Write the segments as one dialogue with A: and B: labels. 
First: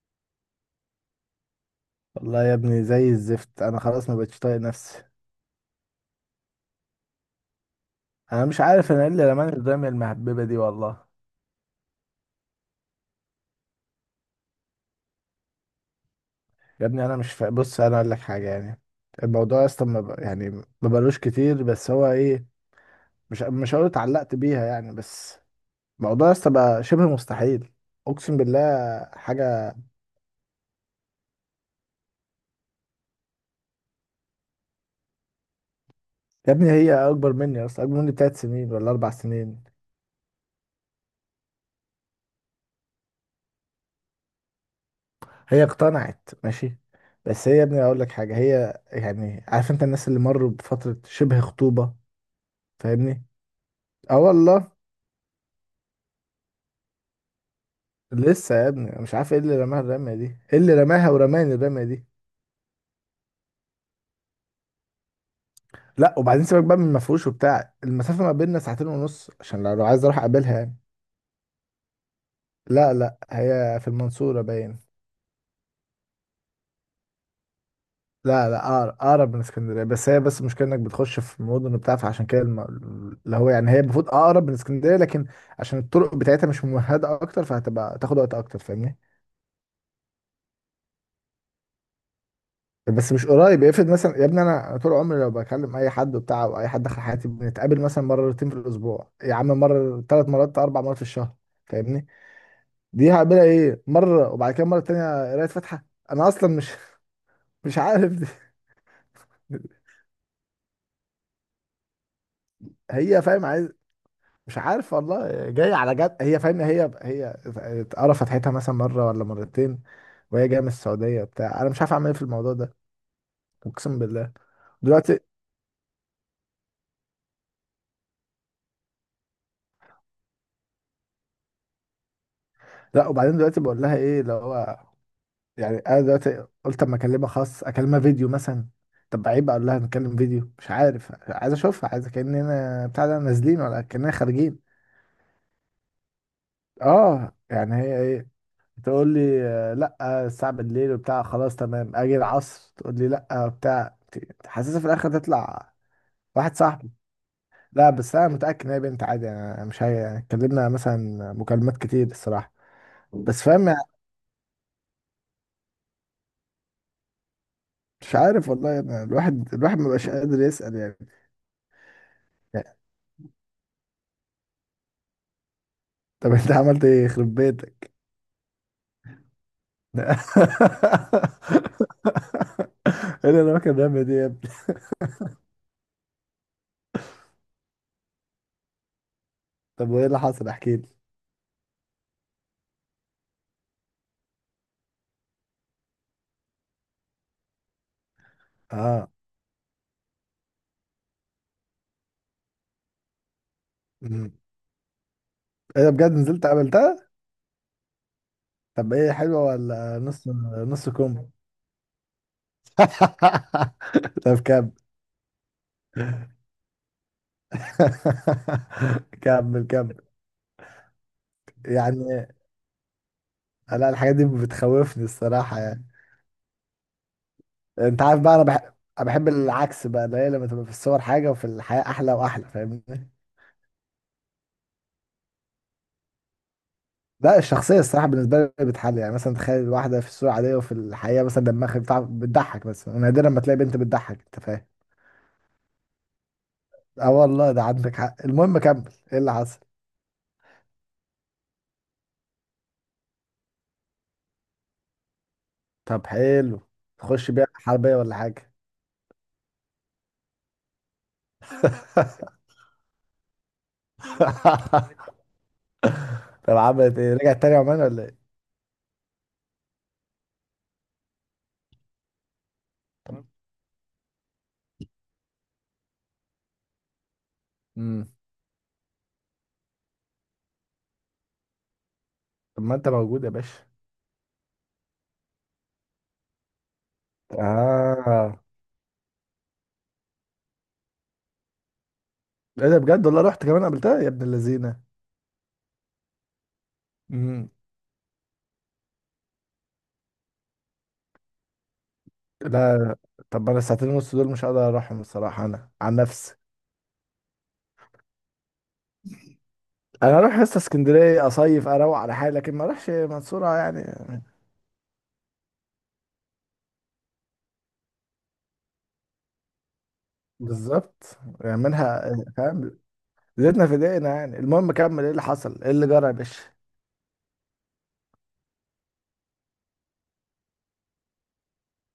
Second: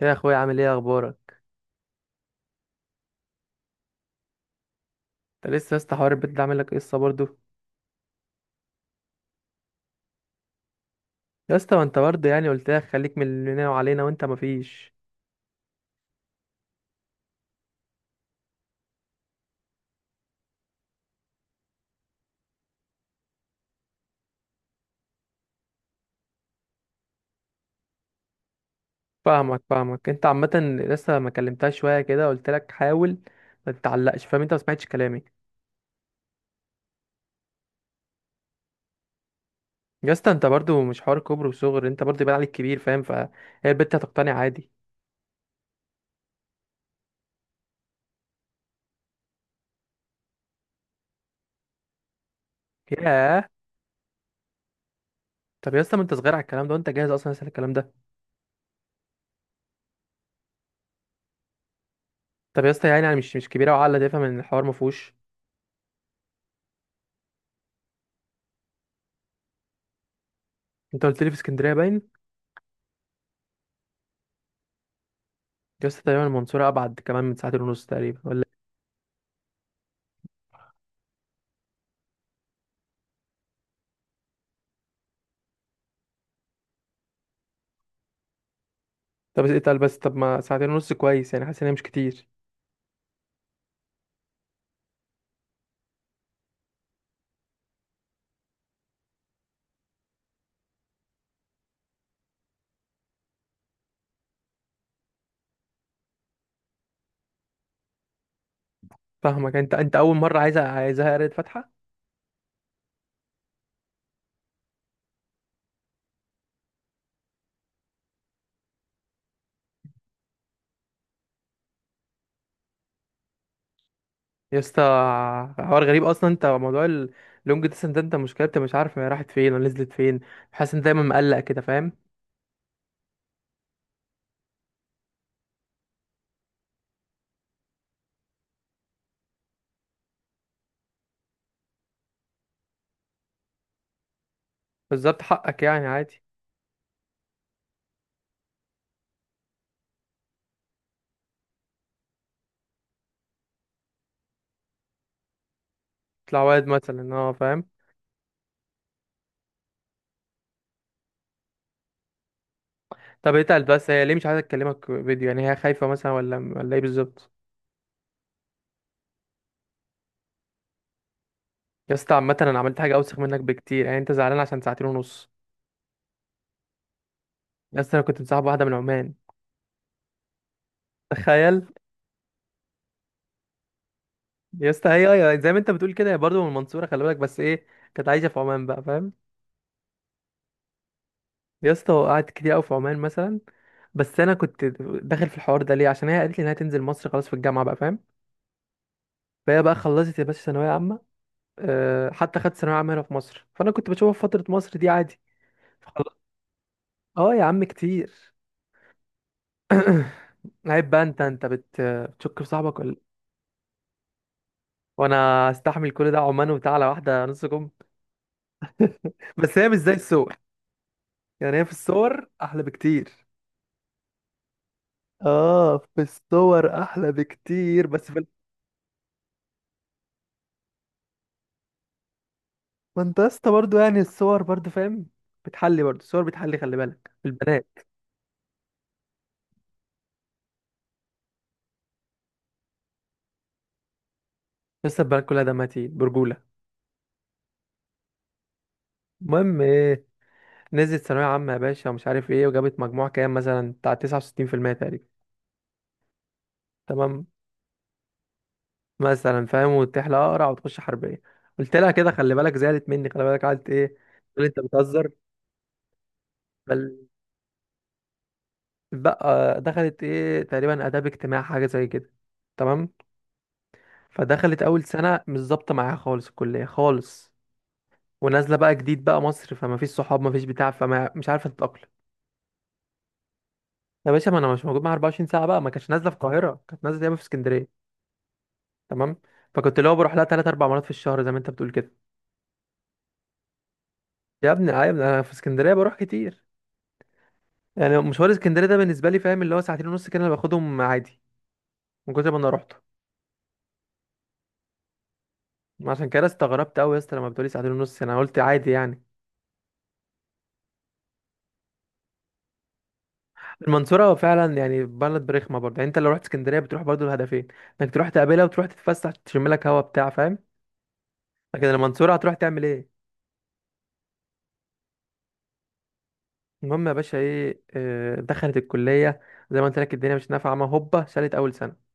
A: يا اخويا، عامل ايه؟ اخبارك؟
B: والله يا ابني زي الزفت. انا خلاص ما بقتش طايق نفسي.
A: انت لسه يا اسطى حوار البيت ده عامل لك قصه برضه؟
B: انا مش عارف انا ايه اللي رماني قدام المهببه دي والله.
A: يا اسطى، ما انت برضه يعني قلت لك خليك من اللي لنا وعلينا وانت مفيش.
B: يا ابني انا مش فا... بص انا اقول لك حاجه يعني. الموضوع اصلا ما ب... يعني ما بقالوش كتير، بس هو ايه؟ مش هقول اتعلقت بيها يعني، بس الموضوع اصلا بقى شبه مستحيل. اقسم بالله
A: فاهمك
B: حاجه.
A: فاهمك انت عامه. لسه ما كلمتهاش شويه كده قلت لك حاول ما تتعلقش، فاهم؟ انت ما سمعتش كلامي.
B: يا ابني هي اكبر مني اصلا، اكبر مني بتلات سنين ولا اربع سنين.
A: يا اسطى، انت برضه مش حوار كبر وصغر، انت برضه يبان عليك كبير، فاهم؟ فهي البت هتقتنع عادي.
B: هي اقتنعت ماشي، بس هي يا ابني اقول لك حاجه، هي يعني عارف انت الناس اللي مروا بفتره شبه خطوبه؟ فاهمني.
A: ياه.
B: اه والله.
A: طب يا اسطى، ما انت صغير على الكلام ده، وانت جاهز اصلا لسه الكلام ده؟
B: لسه يا ابني أنا مش عارف ايه اللي رماها الرمية دي، ايه اللي رماها ورماني الرمية دي.
A: طب يا اسطى، يعني انا مش كبيره وعقله تفهم ان الحوار ما فيهوش.
B: لا وبعدين سيبك بقى من مفروش وبتاع، المسافة ما بيننا ساعتين ونص، عشان لو عايز اروح اقابلها يعني.
A: انت قلت لي في اسكندريه باين.
B: لا لا، هي في المنصورة باين.
A: يا اسطى، تقريبا المنصوره ابعد كمان من ساعتين ونص تقريبا ولا؟
B: لا لا، اقرب من اسكندرية، بس هي بس المشكلة انك بتخش في مدن وبتاع، فعشان كده اللي هو يعني هي المفروض اقرب من اسكندرية، لكن عشان الطرق بتاعتها مش ممهدة اكتر، فهتبقى تاخد وقت اكتر. فاهمني؟
A: طب اتقل بس، طب ما ساعتين ونص كويس، يعني حاسس ان هي مش كتير.
B: بس مش قريب. افرض مثلا يا ابني انا طول عمري لو بكلم اي حد وبتاع، او اي حد دخل حياتي، بنتقابل مثلا مرتين في الاسبوع يا عم، مره، ثلاث مرات، اربع مرات في الشهر. فاهمني؟ دي هقابلها ايه؟ مره وبعد كده مره تانية قرايه فاتحه. انا اصلا مش مش عارف دي.
A: فاهمك. انت اول مره عايزها قريت فاتحه؟
B: هي فاهم عايز، مش عارف والله، جايه على جد. هي فاهم هي هي قرا فتحتها مثلا مره ولا مرتين، وهي جايه من السعوديه بتاع. انا مش عارف اعمل ايه في الموضوع ده، اقسم بالله.
A: يا اسطى،
B: دلوقتي.
A: حوار غريب اصلا، انت موضوع اللونج ديستنس ده انت مشكلتك مش عارف هي راحت فين ولا نزلت فين. حاسس ان دايما مقلق كده، فاهم؟
B: لا وبعدين دلوقتي بقول لها ايه اللي هو يعني. انا دلوقتي قلت اما اكلمها خاص، اكلمها فيديو مثلا. طب عيب اقول لها نتكلم فيديو؟ مش عارف، عايز اشوفها، عايز كاننا بتاع ده، نازلين ولا كاننا خارجين.
A: بالظبط حقك يعني عادي.
B: اه يعني هي ايه تقول لي؟ لا الساعه بالليل وبتاع، خلاص تمام اجي العصر تقول لي لا. بتاع حاسسها في الاخر تطلع
A: تطلع
B: واحد
A: واد
B: صاحبي.
A: مثلا، اه فاهم.
B: لا بس انا متاكد ان هي بنت عادي يعني، مش هي يعني، اتكلمنا مثلا مكالمات كتير الصراحه،
A: طب
B: بس
A: اتقل
B: فاهم يعني.
A: بس، هي ليه مش عايزه تكلمك فيديو؟ يعني هي خايفه مثلا ولا ايه بالظبط؟
B: مش عارف والله يعني، الواحد مبقاش قادر يسال يعني.
A: يا اسطى عامه انا عملت حاجه اوسخ منك بكتير، يعني انت زعلان عشان ساعتين ونص!
B: طب انت عملت ايه يخرب
A: يا
B: بيتك؟
A: اسطى، انا كنت مصاحب واحده من عمان.
B: ايه
A: تخيل.
B: اللي انا كان بيعمل دي يا ابني.
A: يا اسطى، هي زي ما انت بتقول كده، هي برضه من المنصوره، خلي بالك، بس ايه؟ كانت عايشه في عمان بقى، فاهم؟
B: طب وايه اللي حصل؟ احكي لي.
A: يا اسطى قعدت كتير قوي في عمان مثلا. بس انا كنت داخل في الحوار ده ليه؟ عشان هي قالت لي انها تنزل مصر خلاص في الجامعه بقى، فاهم؟
B: اه.
A: فهي بقى خلصت يا باشا ثانويه عامه. أه، حتى خدت ثانويه عامه هنا في مصر، فانا كنت بشوفها في
B: مم.
A: فتره مصر دي عادي.
B: ايه ده
A: فخل-
B: بجد؟ نزلت عملتها؟
A: اه يا عم كتير.
B: طب ايه، حلوه ولا نص؟ نص
A: عيب بقى،
B: كم؟
A: بتشك في صاحبك ولا؟
B: طب كمل.
A: وانا استحمل كل ده، عمان وبتاع، على واحده نص كم! بس
B: كمل
A: هي مش زي
B: كمل.
A: الصور، يعني هي في
B: يعني
A: الصور احلى بكتير.
B: لا، الحاجات دي بتخوفني الصراحه
A: اه
B: يعني.
A: في الصور احلى بكتير،
B: انت عارف بقى، انا بحب، العكس بقى، اللي هي لما تبقى في الصور حاجه وفي الحياه احلى واحلى. فاهمني؟
A: ما انت يا اسطى برضه يعني الصور برضه فاهم، بتحلي برضه، الصور بتحلي، خلي بالك في
B: لا،
A: البنات.
B: الشخصية الصراحة بالنسبة لي بتحل يعني. مثلا تخيل واحدة في الصورة عادية وفي الحقيقة مثلا دماغها بتاع، بتضحك بس، ونادرا ما تلاقي بنت بتضحك. انت فاهم؟
A: لسه البنات كلها دمها تقيل برجوله.
B: اه والله ده عندك حق. المهم كمل، ايه اللي
A: المهم
B: حصل؟
A: ايه؟ نزلت ثانويه عامه يا باشا ومش عارف ايه، وجابت مجموع كام مثلا بتاع 69% تقريبا.
B: طب حلو.
A: تمام.
B: تخش بيها حربية ولا حاجة؟
A: مثلا فاهم، وتحلى اقرع وتخش حربيه. قلت لها كده خلي بالك، زعلت مني خلي بالك، قعدت ايه؟ تقول لي انت بتهزر.
B: طب عملت
A: بل.
B: ايه؟ رجعت تاني عمان ولا ايه؟
A: بقى دخلت ايه تقريبا، اداب، اجتماع، حاجه زي كده. تمام.
B: طب.
A: فدخلت اول سنه مش ظابطه معاها خالص الكليه خالص.
B: امم.
A: ونازله بقى جديد بقى مصر، فما فيش صحاب ما فيش بتاع، فما مش عارفه تتاقلم.
B: طب ما انت موجود يا باشا.
A: يا باشا، ما انا مش موجود معاها 24 ساعه بقى، ما كانتش نازله في القاهره، كانت نازله دايما في اسكندريه.
B: اه.
A: تمام. فكنت اللي هو بروح لها ثلاث اربع مرات في الشهر زي ما انت بتقول كده.
B: ايه ده بجد؟ والله رحت كمان قابلتها يا ابن
A: يا ابني
B: اللذينه!
A: آه، يا ابني انا في اسكندريه بروح كتير،
B: امم.
A: يعني مشوار اسكندريه ده بالنسبه لي فاهم اللي هو ساعتين ونص كده انا باخدهم عادي من كتر ما انا روحته.
B: لا. طب انا الساعتين ونص دول مش هقدر اروحهم الصراحه، انا عن
A: عشان كده
B: نفسي.
A: استغربت قوي يا اسطى لما بتقولي ساعتين ونص انا قلت عادي يعني.
B: انا اروح حصه اسكندريه اصيف، اروق على حالي، لكن ما اروحش منصوره يعني.
A: المنصورة فعلا يعني بلد رخمة برضه، يعني انت لو رحت اسكندرية بتروح برضه الهدفين، انك تروح تقابلها وتروح تتفسح تشم لك هوا بتاع، فاهم؟
B: بالظبط يعني،
A: لكن
B: منها
A: المنصورة هتروح تعمل
B: فاهم.
A: ايه؟
B: زيتنا في دقيقنا يعني. المهم كمل، ايه اللي حصل، ايه اللي جرى يا باشا؟
A: المهم يا باشا ايه، دخلت الكلية. زي ما قلت لك، الدنيا مش نافعة، ما هوبا شالت أول سنة.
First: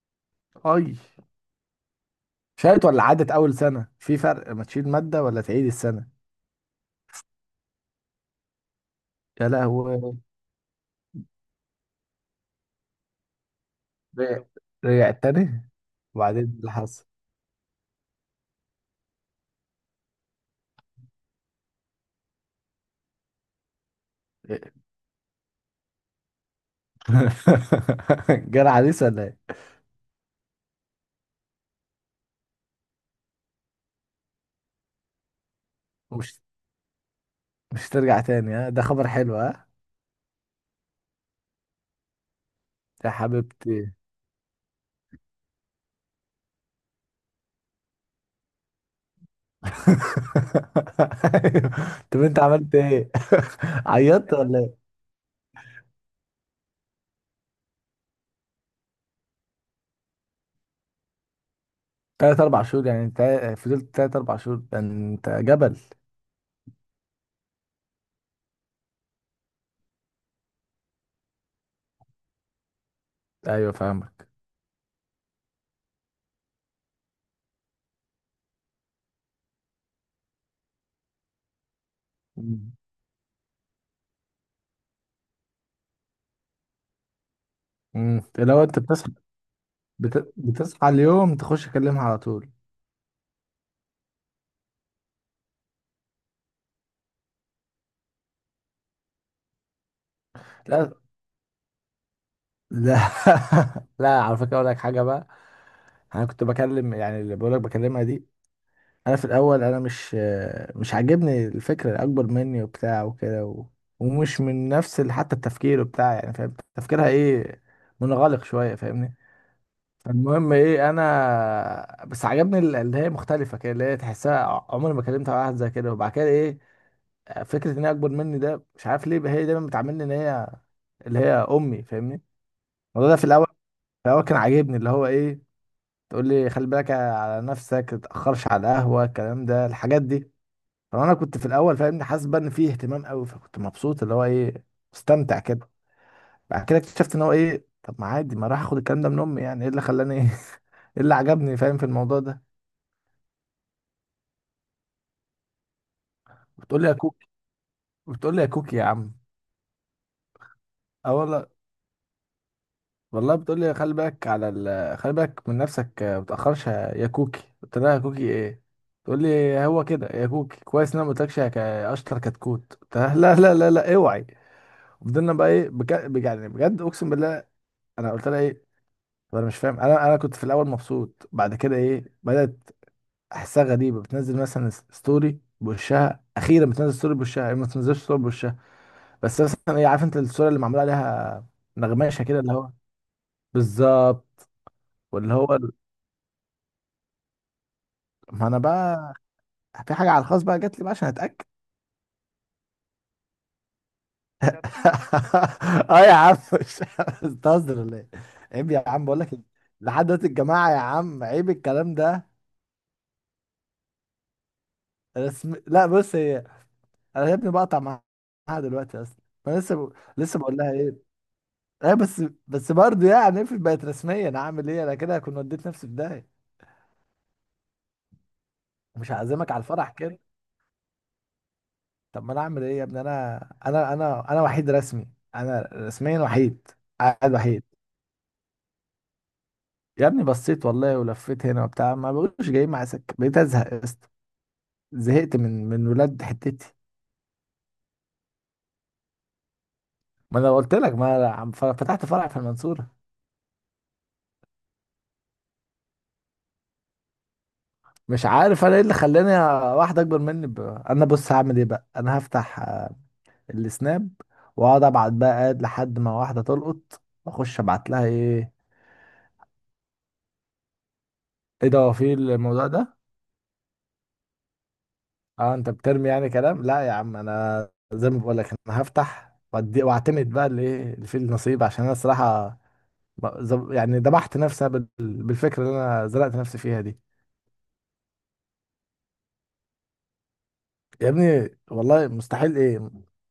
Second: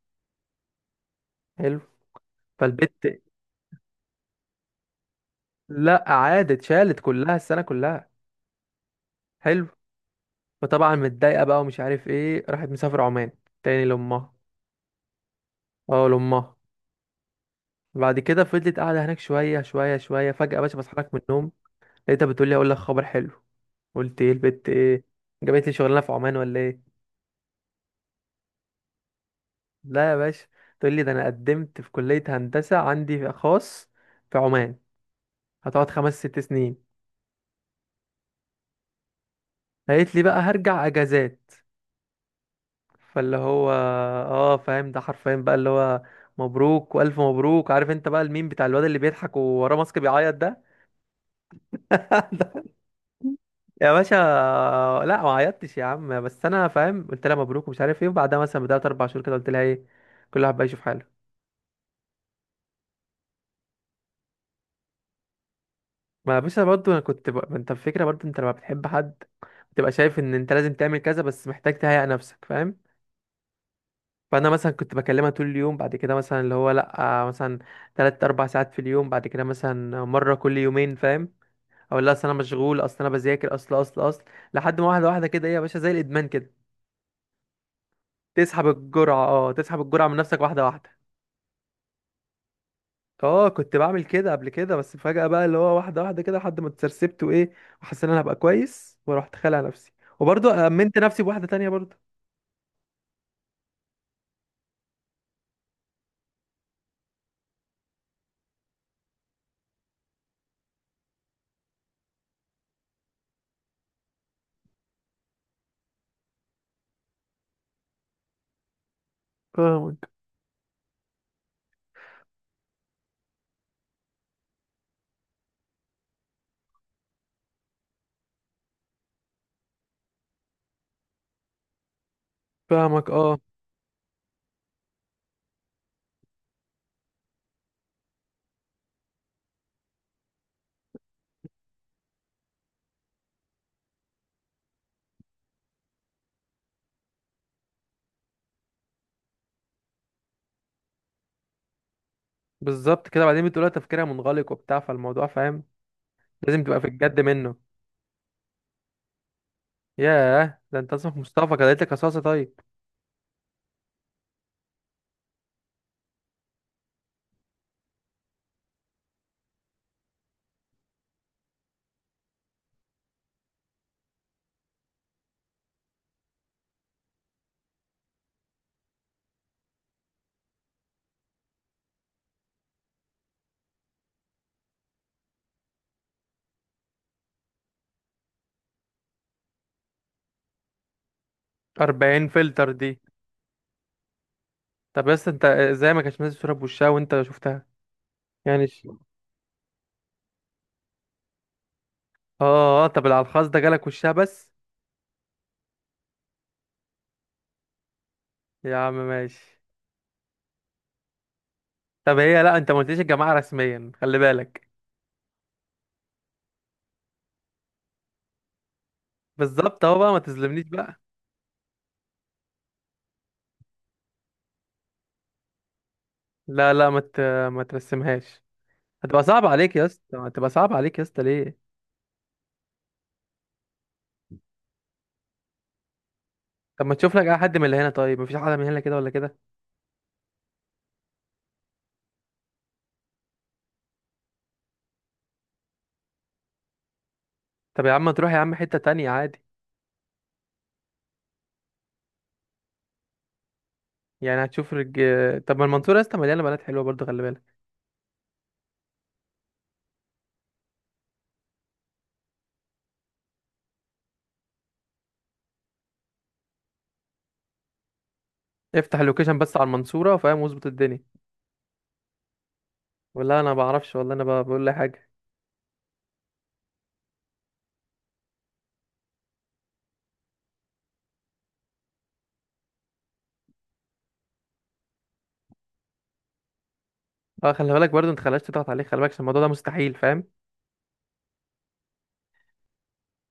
B: اي.
A: حلو.
B: شالت ولا
A: فالبت،
B: عدت اول سنه؟ في فرق ما تشيل ماده ولا تعيد
A: لا
B: السنه.
A: عادت، شالت كلها، السنة كلها.
B: يا
A: حلو.
B: لهوي.
A: فطبعا متضايقة بقى ومش عارف ايه، راحت مسافرة عمان تاني لأمها.
B: رجع رجع تاني؟
A: اه
B: وبعدين إيه
A: لأمها.
B: اللي حصل؟
A: بعد كده فضلت قاعدة هناك شوية شوية شوية، فجأة يا باشا بصحى لك من النوم لقيتها بتقول لي اقول لك خبر حلو. قلت ايه
B: إيه؟
A: البت ايه؟ جابت لي شغلانه في عمان ولا ايه؟
B: جرى عريس ولا ايه؟
A: لا يا باشا، تقول لي ده انا قدمت في كليه هندسه عندي في خاص في عمان، هتقعد خمس ست
B: مش
A: سنين.
B: مش ترجع تاني؟ ها ده خبر حلو ها.
A: قالت لي بقى هرجع اجازات.
B: يا
A: فاللي هو
B: حبيبتي.
A: اه فاهم، ده حرفيا بقى اللي هو مبروك والف مبروك، عارف انت بقى الميم بتاع الواد اللي بيضحك ووراه ماسك بيعيط ده؟
B: طب انت عملت ايه؟
A: يا باشا،
B: عيطت ولا ايه؟
A: لا ما عيطتش يا عم، بس انا فاهم قلت لها مبروك ومش عارف ايه، وبعدها مثلا بدأت اربع شهور كده قلت لها ايه، كل واحد بقى يشوف حاله.
B: تلات اربع شهور يعني انت، فضلت تلات اربع شهور؟ ده انت جبل.
A: ما باشا برضه انا ما انت الفكره برضه، انت لما بتحب حد بتبقى شايف ان انت لازم تعمل كذا، بس محتاج تهيئ نفسك، فاهم؟
B: ايوه فاهمك.
A: فانا مثلا كنت بكلمها طول اليوم، بعد كده مثلا اللي هو لا مثلا تلات اربع ساعات في اليوم، بعد كده مثلا مره كل يومين، فاهم؟ اقول لها اصل انا
B: مم.
A: مشغول، اصل انا بذاكر، اصل اصل اصل، لحد ما واحده واحده كده ايه يا باشا زي الادمان كده،
B: مم. لو
A: تسحب
B: انت بتصحى،
A: الجرعه، اه تسحب الجرعه من نفسك واحده
B: بتصحى
A: واحده.
B: اليوم تخش تكلمها على طول؟
A: اه كنت بعمل كده قبل كده، بس فجأة بقى اللي هو واحدة واحدة كده لحد ما اتسرسبت وايه، وحسيت ان انا هبقى كويس، ورحت خالع نفسي. وبرضه
B: لا
A: امنت نفسي بواحدة تانية برضه.
B: لا. لا، على فكره اقول لك حاجه بقى. انا كنت بكلم يعني اللي بقول لك بكلمها دي. انا في الاول مش عاجبني الفكره، الاكبر مني وبتاع وكده ومش من نفس حتى التفكير بتاع يعني. فاهم تفكيرها ايه؟ منغلق شويه. فاهمني؟
A: فاهمك
B: المهم ايه، انا بس عجبني اللي هي مختلفه كده، اللي هي تحسها عمري ما كلمت واحد زي كده. وبعد كده ايه؟ فكره ان هي اكبر مني ده، مش عارف ليه هي دايما بتعاملني ان هي اللي هي امي. فاهمني؟
A: فاهمك
B: الموضوع ده في
A: اه.
B: الاول، في الاول كان عاجبني اللي هو ايه، تقول لي خلي بالك على نفسك، تتاخرش على القهوه، الكلام ده الحاجات دي. فانا كنت في الاول فاهمني حاسس بقى ان فيه اهتمام قوي، فكنت مبسوط اللي هو ايه، مستمتع كده. بعد كده اكتشفت ان هو ايه، طب ما عادي، ما راح اخد الكلام ده من امي؟ يعني ايه اللي خلاني ايه إيه اللي عجبني فاهم في الموضوع ده؟
A: بالظبط كده، بعدين بتقولها تفكيرها منغلق وبتاع، فالموضوع فاهم لازم تبقى
B: بتقول
A: في
B: لي يا
A: الجد
B: كوكي،
A: منه.
B: بتقول لي يا كوكي يا عم.
A: ياه، ده انت
B: اه
A: اسمك
B: والله.
A: مصطفى، كده لك رصاصة طيب!
B: والله بتقول لي خلي بالك على خلي بالك من نفسك، ما تاخرش يا كوكي. قلت لها يا كوكي ايه؟ تقول لي هو كده يا كوكي، كويس ان انا ما قلتلكش يا اشطر كتكوت. قلت لها لا لا لا لا اوعي. وفضلنا بقى ايه، بجد يعني بجد اقسم بالله. انا قلت لها فانا مش فاهم انا كنت في الاول مبسوط، بعد كده ايه بدات احسها غريبه، بتنزل مثلا ستوري بوشها اخيرا، بتنزل ستوري بوشها. هي ما بتنزلش ستوري بوشها، بس مثلا ايه، عارف انت الصوره اللي معمول عليها نغماشه
A: 40
B: كده اللي
A: فلتر
B: هو.
A: دي.
B: بالظبط.
A: طب بس
B: واللي
A: انت
B: هو ال-
A: ازاي ما كانش نازل صورة بوشها وانت شفتها؟
B: ما انا
A: يعني ش-
B: بقى في حاجه على الخاص بقى جات لي بقى عشان اتاكد.
A: اه اه، طب العلخاص ده جالك وشها بس؟
B: اه يا عم مش بتهزر ولا ايه؟ عيب
A: يا
B: يا
A: عم
B: عم، بقول لك
A: ماشي.
B: لحد دلوقتي الجماعه يا عم، عيب الكلام
A: طب
B: ده.
A: هي لا، انت ما قلتليش الجماعة رسميا، خلي بالك.
B: لا بص هي، انا يا ابني بقطع معاها دلوقتي اصلا. انا
A: بالظبط اهو بقى، ما
B: لسه بقول
A: تظلمنيش
B: لها ايه،
A: بقى.
B: ايه بس. بس برضه يعني افرض بقت رسميا، انا اعمل ايه؟ انا كده كنت وديت نفسي في داهيه.
A: لا لا، ما ترسمهاش.
B: مش
A: هتبقى صعب
B: هعزمك على
A: عليك يا
B: الفرح
A: اسطى،
B: كده.
A: هتبقى صعب عليك يا اسطى، ليه؟
B: طب ما انا اعمل ايه يا ابني؟ انا وحيد رسمي، انا رسميا وحيد،
A: طب ما تشوف لك
B: قاعد
A: اي حد
B: وحيد.
A: من اللي هنا، طيب مفيش حد من هنا كده ولا كده؟
B: يا ابني بصيت والله ولفيت هنا وبتاع، ما بقولش جاي مع سكه، بقيت ازهق يا اسطى. زهقت من ولاد حتتي.
A: طب يا عم تروح يا عم حتة تانية عادي.
B: ما انا قلت لك، ما أنا فتحت فرع في المنصوره.
A: يعني هتشوف رج... طب ما المنصورة يا اسطى مليانة بنات حلوة برضه، خلي بالك.
B: مش عارف انا ايه اللي خلاني واحد اكبر مني انا بص هعمل ايه بقى، انا هفتح السناب واقعد ابعت بقى، قاعد لحد ما واحده تلقط واخش ابعت لها ايه.
A: افتح اللوكيشن بس على المنصورة، فاهم، واظبط الدنيا.
B: ايه ده، هو في الموضوع ده؟
A: والله انا ما بعرفش، والله انا بقول لي حاجة.
B: اه انت بترمي يعني كلام. لا يا عم انا زي ما بقول لك، انا هفتح واعتمد بقى اللي، ايه اللي فيه النصيب. عشان انا الصراحه يعني ذبحت نفسي بالفكره اللي انا زرعت نفسي فيها دي.
A: اه خلي بالك برضه انت، خلاش تضغط عليك، خلي بالك عشان الموضوع ده مستحيل، فاهم؟
B: يا ابني والله مستحيل ايه؟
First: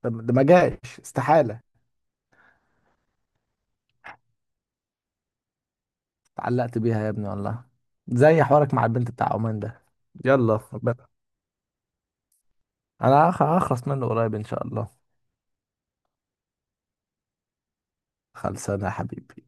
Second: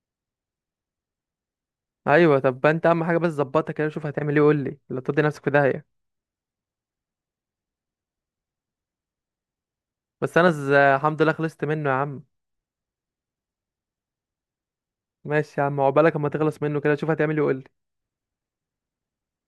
B: ده ما جاش استحاله.
A: ايوه، طب انت اهم حاجة بس ظبطها كده، شوف هتعمل ايه وقول لي، لا تدي نفسك في داهية.
B: اتعلقت بيها يا ابني والله، زي حوارك مع البنت بتاع عمان ده.
A: بس انا
B: يلا ربنا،
A: الحمد لله خلصت منه يا عم.
B: انا هخلص منه قريب ان شاء الله.
A: ماشي يا عم، عقبالك اما تخلص منه، كده شوف هتعمل ايه.
B: خلصانه يا حبيبي.